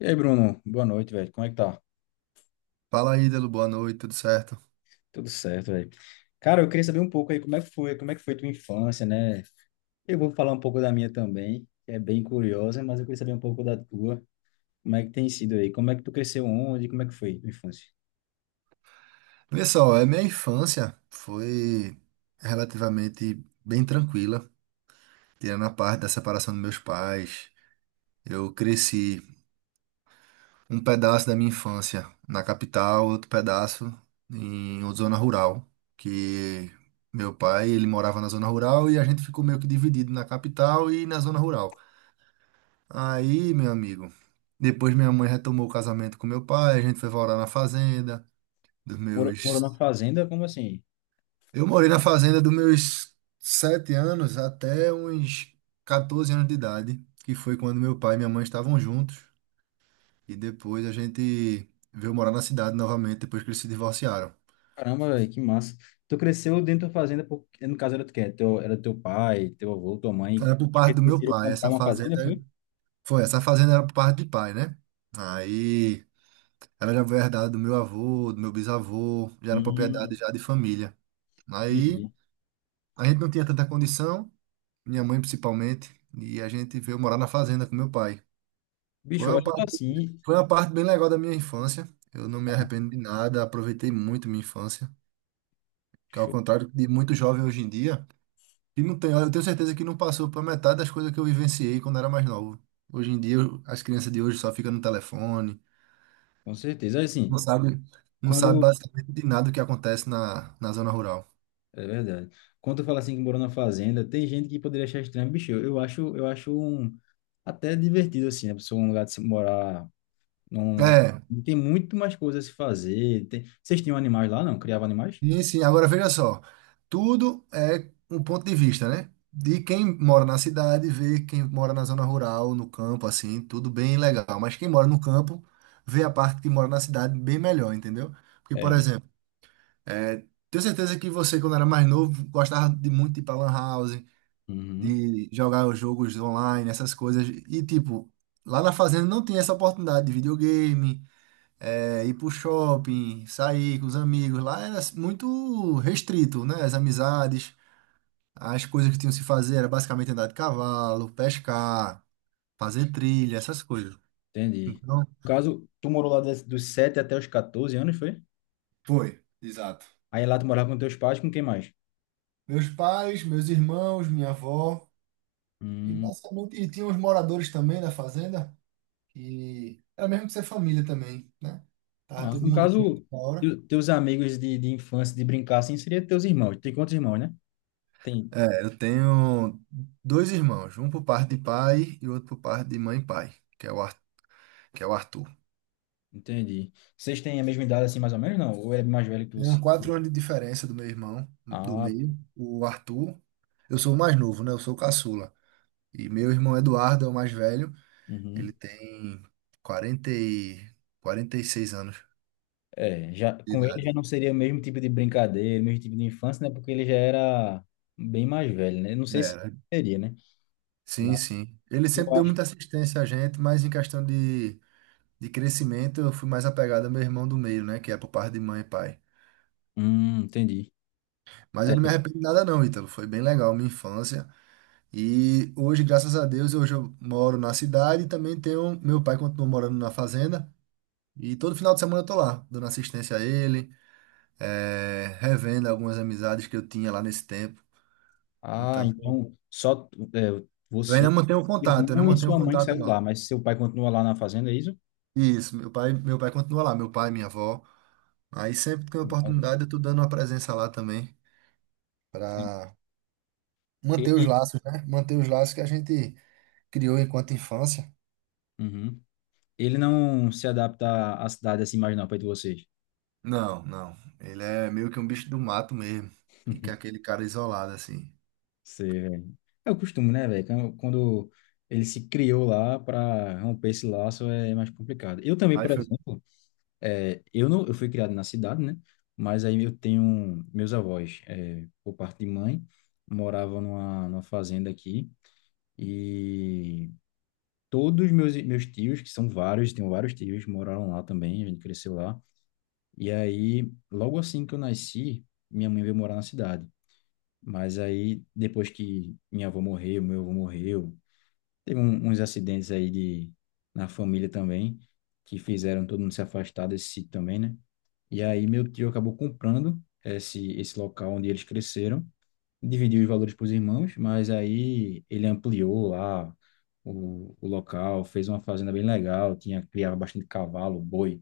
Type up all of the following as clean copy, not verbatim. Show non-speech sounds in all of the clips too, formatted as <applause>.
E aí, Bruno? Boa noite, velho. Como é que tá? Fala aí, Delo, boa noite, tudo certo? Tudo certo, velho. Cara, eu queria saber um pouco aí como é que foi, como é que foi tua infância, né? Eu vou falar um pouco da minha também, que é bem curiosa, mas eu queria saber um pouco da tua. Como é que tem sido aí? Como é que tu cresceu onde? Como é que foi tua infância? Olha só, a minha infância foi relativamente bem tranquila, tirando a parte da separação dos meus pais. Eu cresci um pedaço da minha infância na capital, outro pedaço em outra zona rural, que meu pai, ele morava na zona rural e a gente ficou meio que dividido na capital e na zona rural. Aí, meu amigo, depois minha mãe retomou o casamento com meu pai, a gente foi morar na fazenda dos Morou, tu morou numa meus fazenda? Como assim? Eu morei na fazenda dos meus 7 anos até uns 14 anos de idade, que foi quando meu pai e minha mãe estavam juntos. E depois a gente veio morar na cidade novamente, depois que eles se divorciaram. Caramba, velho, que massa. Tu cresceu dentro da fazenda, porque, no caso era tu quê? Teu, era teu pai, teu avô, tua mãe. Era por Acho que parte do meu decidiram pai, comprar uma fazenda, foi? Essa fazenda era por parte de pai, né? Aí ela já foi herdada do meu avô, do meu bisavô, já era propriedade Hum, já de família. Aí entendi. a gente não tinha tanta condição, minha mãe principalmente, e a gente veio morar na fazenda com meu pai. Foi Bicho, uma olha assim. Foi uma parte bem legal da minha infância. Eu não me arrependo de nada, aproveitei muito minha infância, que ao Show. contrário de muito jovem hoje em dia, que não tem, eu tenho certeza que não passou por metade das coisas que eu vivenciei quando era mais novo. Hoje em dia, as crianças de hoje só ficam no telefone, Com certeza. Assim, não sabe, não sabe quando basicamente de nada o que acontece na zona rural. É verdade. Quando tu fala assim que morou na fazenda, tem gente que poderia achar estranho, bicho. Eu acho, eu acho um, até divertido assim, a pessoa um lugar de se morar numa É, tem muito mais coisas a se fazer. Tem... Vocês tinham animais lá, não? Criavam animais? sim, sim. Agora veja só, tudo é um ponto de vista, né? De quem mora na cidade, vê quem mora na zona rural, no campo, assim, tudo bem legal. Mas quem mora no campo, vê a parte que mora na cidade bem melhor, entendeu? Porque, por É, exemplo, é, tenho certeza que você, quando era mais novo, gostava de muito de ir pra Lan House, uhum, de jogar os jogos online, essas coisas. E, tipo, lá na fazenda não tinha essa oportunidade de videogame, ir pro shopping, sair com os amigos. Lá era muito restrito, né? As amizades, as coisas que tinham que se fazer era basicamente andar de cavalo, pescar, fazer trilha, essas coisas. entendi. Então, No caso, tu morou lá des- dos 7 até os 14 anos, foi? foi, exato. Aí lá tu morava com teus pais, com quem mais? Meus pais, meus irmãos, minha avó, e Hum, basicamente e tinha os moradores também da fazenda, que era mesmo que ser família também, né? Tava nossa, todo no mundo junto caso, na hora. Teus amigos de infância, de brincar assim, seria teus irmãos. Tem quantos irmãos, né? Tem É, eu tenho dois irmãos, um por parte de pai e outro por parte de mãe e pai, que é o Arthur. entendi. Vocês têm a mesma idade, assim, mais ou menos, não? Ou ele é mais velho que você? Tenho 4 anos de diferença do meu irmão, do Ah, pô. meio, o Arthur. Eu sou o mais novo, né? Eu sou o caçula. E meu irmão Eduardo é o mais velho. Ele Uhum. tem 40 e... 46 anos É, já, de com ele idade. já não seria o mesmo tipo de brincadeira, o mesmo tipo de infância, né? Porque ele já era bem mais velho, né? Não sei se Era. seria, né? Sim, Mas sim. Ele eu sempre deu acho. muita assistência a gente, mas em questão de crescimento, eu fui mais apegado ao meu irmão do meio, né? Que é por parte de mãe e pai. Entendi. Mas É. eu não me arrependo de nada, não, Ítalo. Foi bem legal a minha infância. E hoje, graças a Deus, hoje eu moro na cidade e também tenho. Meu pai continua morando na fazenda. E todo final de semana eu tô lá, dando assistência a ele, revendo algumas amizades que eu tinha lá nesse tempo. Ah, Então, então só é, você, seu eu ainda irmão e mantenho sua mãe que contato saiu lá, lá. mas seu pai continua lá na fazenda, é isso? Isso, meu pai continua lá, meu pai, minha avó. Aí sempre que tem Não. oportunidade, eu tô dando uma presença lá também, para manter os Ele, laços, né? Manter os laços que a gente criou enquanto infância. uhum. Ele não se adapta à cidade assim mais não, perto de vocês. Não, não. Ele é meio que um bicho do mato mesmo. Fica aquele cara isolado assim. Você é o costume, né, velho? Quando ele se criou lá para romper esse laço é mais complicado. Eu também, por Mas foi. exemplo, é, eu não, eu fui criado na cidade, né? Mas aí eu tenho meus avós, é, por parte de mãe, moravam numa fazenda aqui e todos meus tios, que são vários, tenho vários tios, moraram lá também. A gente cresceu lá. E aí, logo assim que eu nasci, minha mãe veio morar na cidade. Mas aí, depois que minha avó morreu, meu avô morreu teve uns acidentes aí de, na família também, que fizeram todo mundo se afastar desse sítio também, né? E aí meu tio acabou comprando esse local onde eles cresceram, dividiu os valores para os irmãos, mas aí ele ampliou lá o local, fez uma fazenda bem legal, tinha, criava bastante cavalo, boi,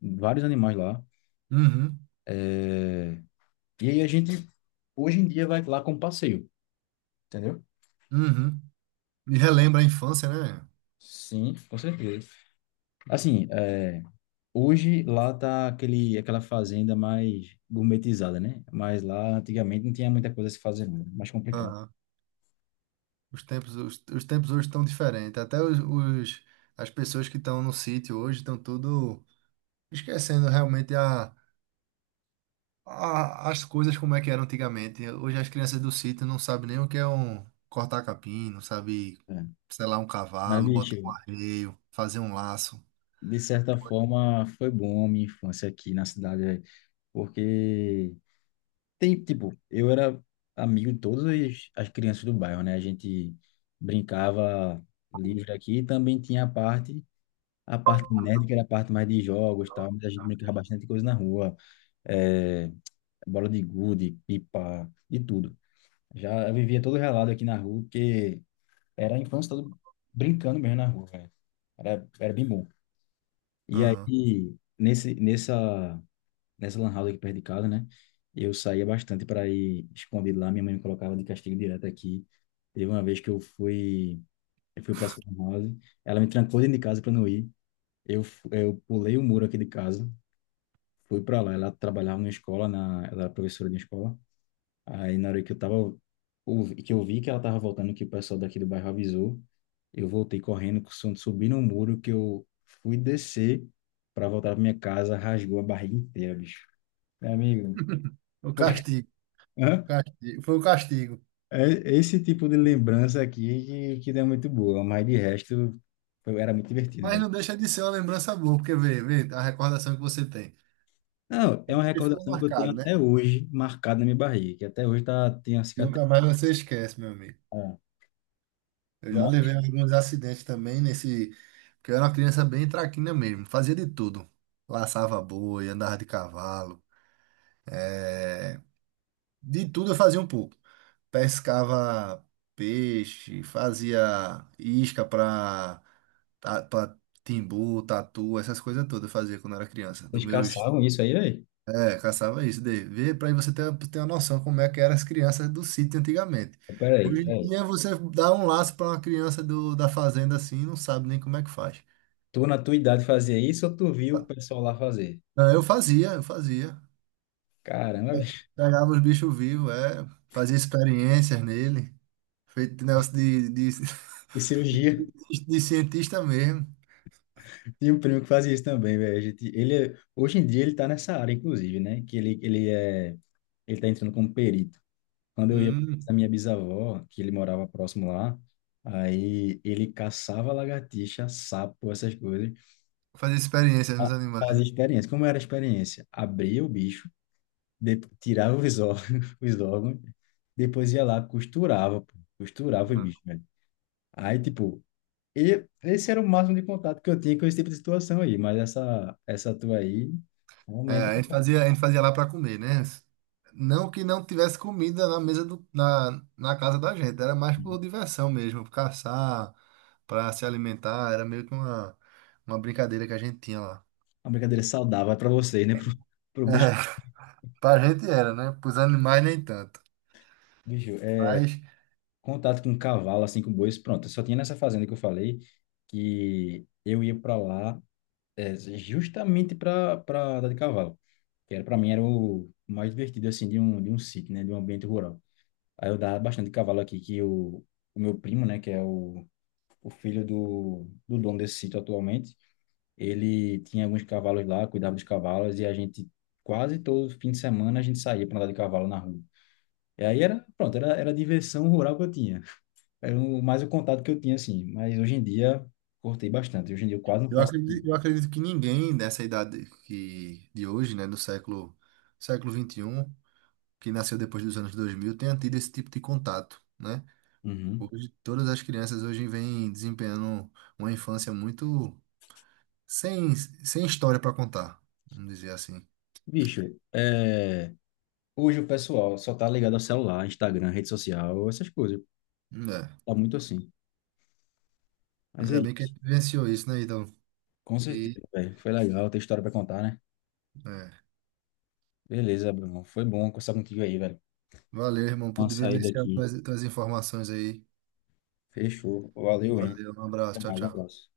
vários animais lá. Uhum, E aí a gente, hoje em dia, vai lá como passeio, entendeu? uhum. Me relembra a infância, né? Sim, com certeza. Assim, é hoje lá tá aquele, aquela fazenda mais gourmetizada, né? Mas lá antigamente não tinha muita coisa a se fazer, não, era mais complicado. Aham. Os tempos hoje estão diferentes. Até as pessoas que estão no sítio hoje estão tudo esquecendo realmente as coisas como é que eram antigamente. Hoje as crianças do sítio não sabem nem o que é um cortar capim, não sabe É. selar um Mas, cavalo, bicho, botar um arreio, fazer um laço. de certa forma foi bom a minha infância aqui na cidade, velho, porque tem, tipo, eu era amigo de todas as crianças do bairro, né? A gente brincava livre aqui e também tinha a parte nerd, que era a parte mais de jogos, e tal, mas a gente brincava bastante coisa na rua, é, bola de gude, pipa, de tudo. Já eu vivia todo relado aqui na rua, porque era a infância toda brincando mesmo na rua, velho. Era, era bem bom. E Aham. aí, nessa lan house aqui perto de casa, né? Eu saía bastante para ir escondido lá. Minha mãe me colocava de castigo direto aqui. Teve uma vez que eu fui para essa lan house. Ela me trancou dentro de casa para não ir. Eu, eu pulei o muro aqui de casa, fui para lá. Ela trabalhava numa escola, na, ela era professora de escola. Aí na hora que eu tava, que eu vi que ela tava voltando, que o pessoal daqui do bairro avisou, eu voltei correndo, com o som de subir no muro, que eu fui descer para voltar pra minha casa, rasgou a barriga inteira, bicho. Meu amigo, <laughs> O foi- <laughs> castigo. hã? Foi o castigo. É esse tipo de lembrança aqui que não é muito boa, mas de resto era muito divertido, Mas velho. não deixa de ser uma lembrança boa, porque vê a recordação que você tem. Não, é uma E ficou recordação que eu tenho marcado, né? até hoje marcada na minha barriga, que até hoje tá, tem a cicatriz. Nunca mais você esquece, meu amigo. Ah, Eu já mas levei alguns acidentes também nesse. Porque eu era uma criança bem traquina mesmo. Fazia de tudo. Laçava boi, andava de cavalo. eh, De tudo eu fazia um pouco. Pescava peixe, fazia isca pra timbu, tatu, essas coisas todas eu fazia quando eu era criança. Dos vocês meus caçavam isso aí, velho? É, caçava isso daí. Vê para você ter uma noção como é que eram as crianças do sítio antigamente. Peraí, Hoje em peraí. dia você dá um laço para uma criança da fazenda assim, não sabe nem como é que faz. Tu, na tua idade, fazia isso ou tu viu o pessoal lá fazer? Não, eu fazia, eu fazia. Caramba, <laughs> bicho. Pegava os bichos vivos, é, fazia experiências nele, feito negócio E <laughs> cirurgia. De cientista mesmo. Tinha um primo que fazia isso também, velho. A gente- Ele, hoje em dia ele tá nessa área, inclusive, né? Que ele é, ele tá entrando como perito. Quando eu ia Hum, pra minha bisavó, que ele morava próximo lá, aí ele caçava lagartixa, sapo, essas coisas. fazia experiências nos Ah, animais, fazia experiência. Como era a experiência? Abria o bicho, tirava os órgãos, <laughs> os órgãos, depois ia lá, costurava, pô. Costurava o né? bicho, velho. Aí, tipo, e esse era o máximo de contato que eu tinha com esse tipo de situação aí, mas essa tua aí, É, realmente, a gente fazia lá para comer, né? Não que não tivesse comida na mesa na casa da gente, era mais por diversão mesmo, por caçar, para se alimentar, era meio que uma brincadeira que a gente tinha lá. uma brincadeira saudável para vocês, né? <laughs> Pro, pro <laughs> bicho, É, pra gente era, né? Pros animais nem tanto. bicho, é, Mas contato com um cavalo, assim, com bois, pronto. Eu só tinha nessa fazenda que eu falei que eu ia para lá é, justamente para andar de cavalo, que era para mim era o mais divertido, assim, de um sítio, né? De um ambiente rural. Aí eu dava bastante de cavalo aqui, que o meu primo, né? Que é o filho do, do dono desse sítio atualmente, ele tinha alguns cavalos lá, cuidava dos cavalos, e a gente, quase todo fim de semana, a gente saía para andar de cavalo na rua. E aí era, pronto, era, era a diversão rural que eu tinha. Era o, mais o contato que eu tinha, assim. Mas hoje em dia, cortei bastante. Hoje em dia eu quase não faço. Eu acredito que ninguém dessa idade que, de hoje, né, do século 21 que nasceu depois dos anos 2000 tenha tido esse tipo de contato, né? Uhum. Hoje, todas as crianças hoje vêm desempenhando uma infância muito sem história para contar, vamos dizer assim. Bicho, é... hoje o pessoal só tá ligado ao celular, Instagram, rede social, essas coisas. É. Tá muito assim. Mas é Ainda bem que a isso. gente vivenciou isso, né, então? Com E, certeza, velho. Foi legal ter história pra contar, né? é. Beleza, Bruno. Foi bom conversar contigo aí, velho. Valeu, irmão, por Uma saída vivenciar aqui. As informações aí. Fechou. Valeu, hein? Valeu, um Até abraço, tchau, mais, um tchau. abraço.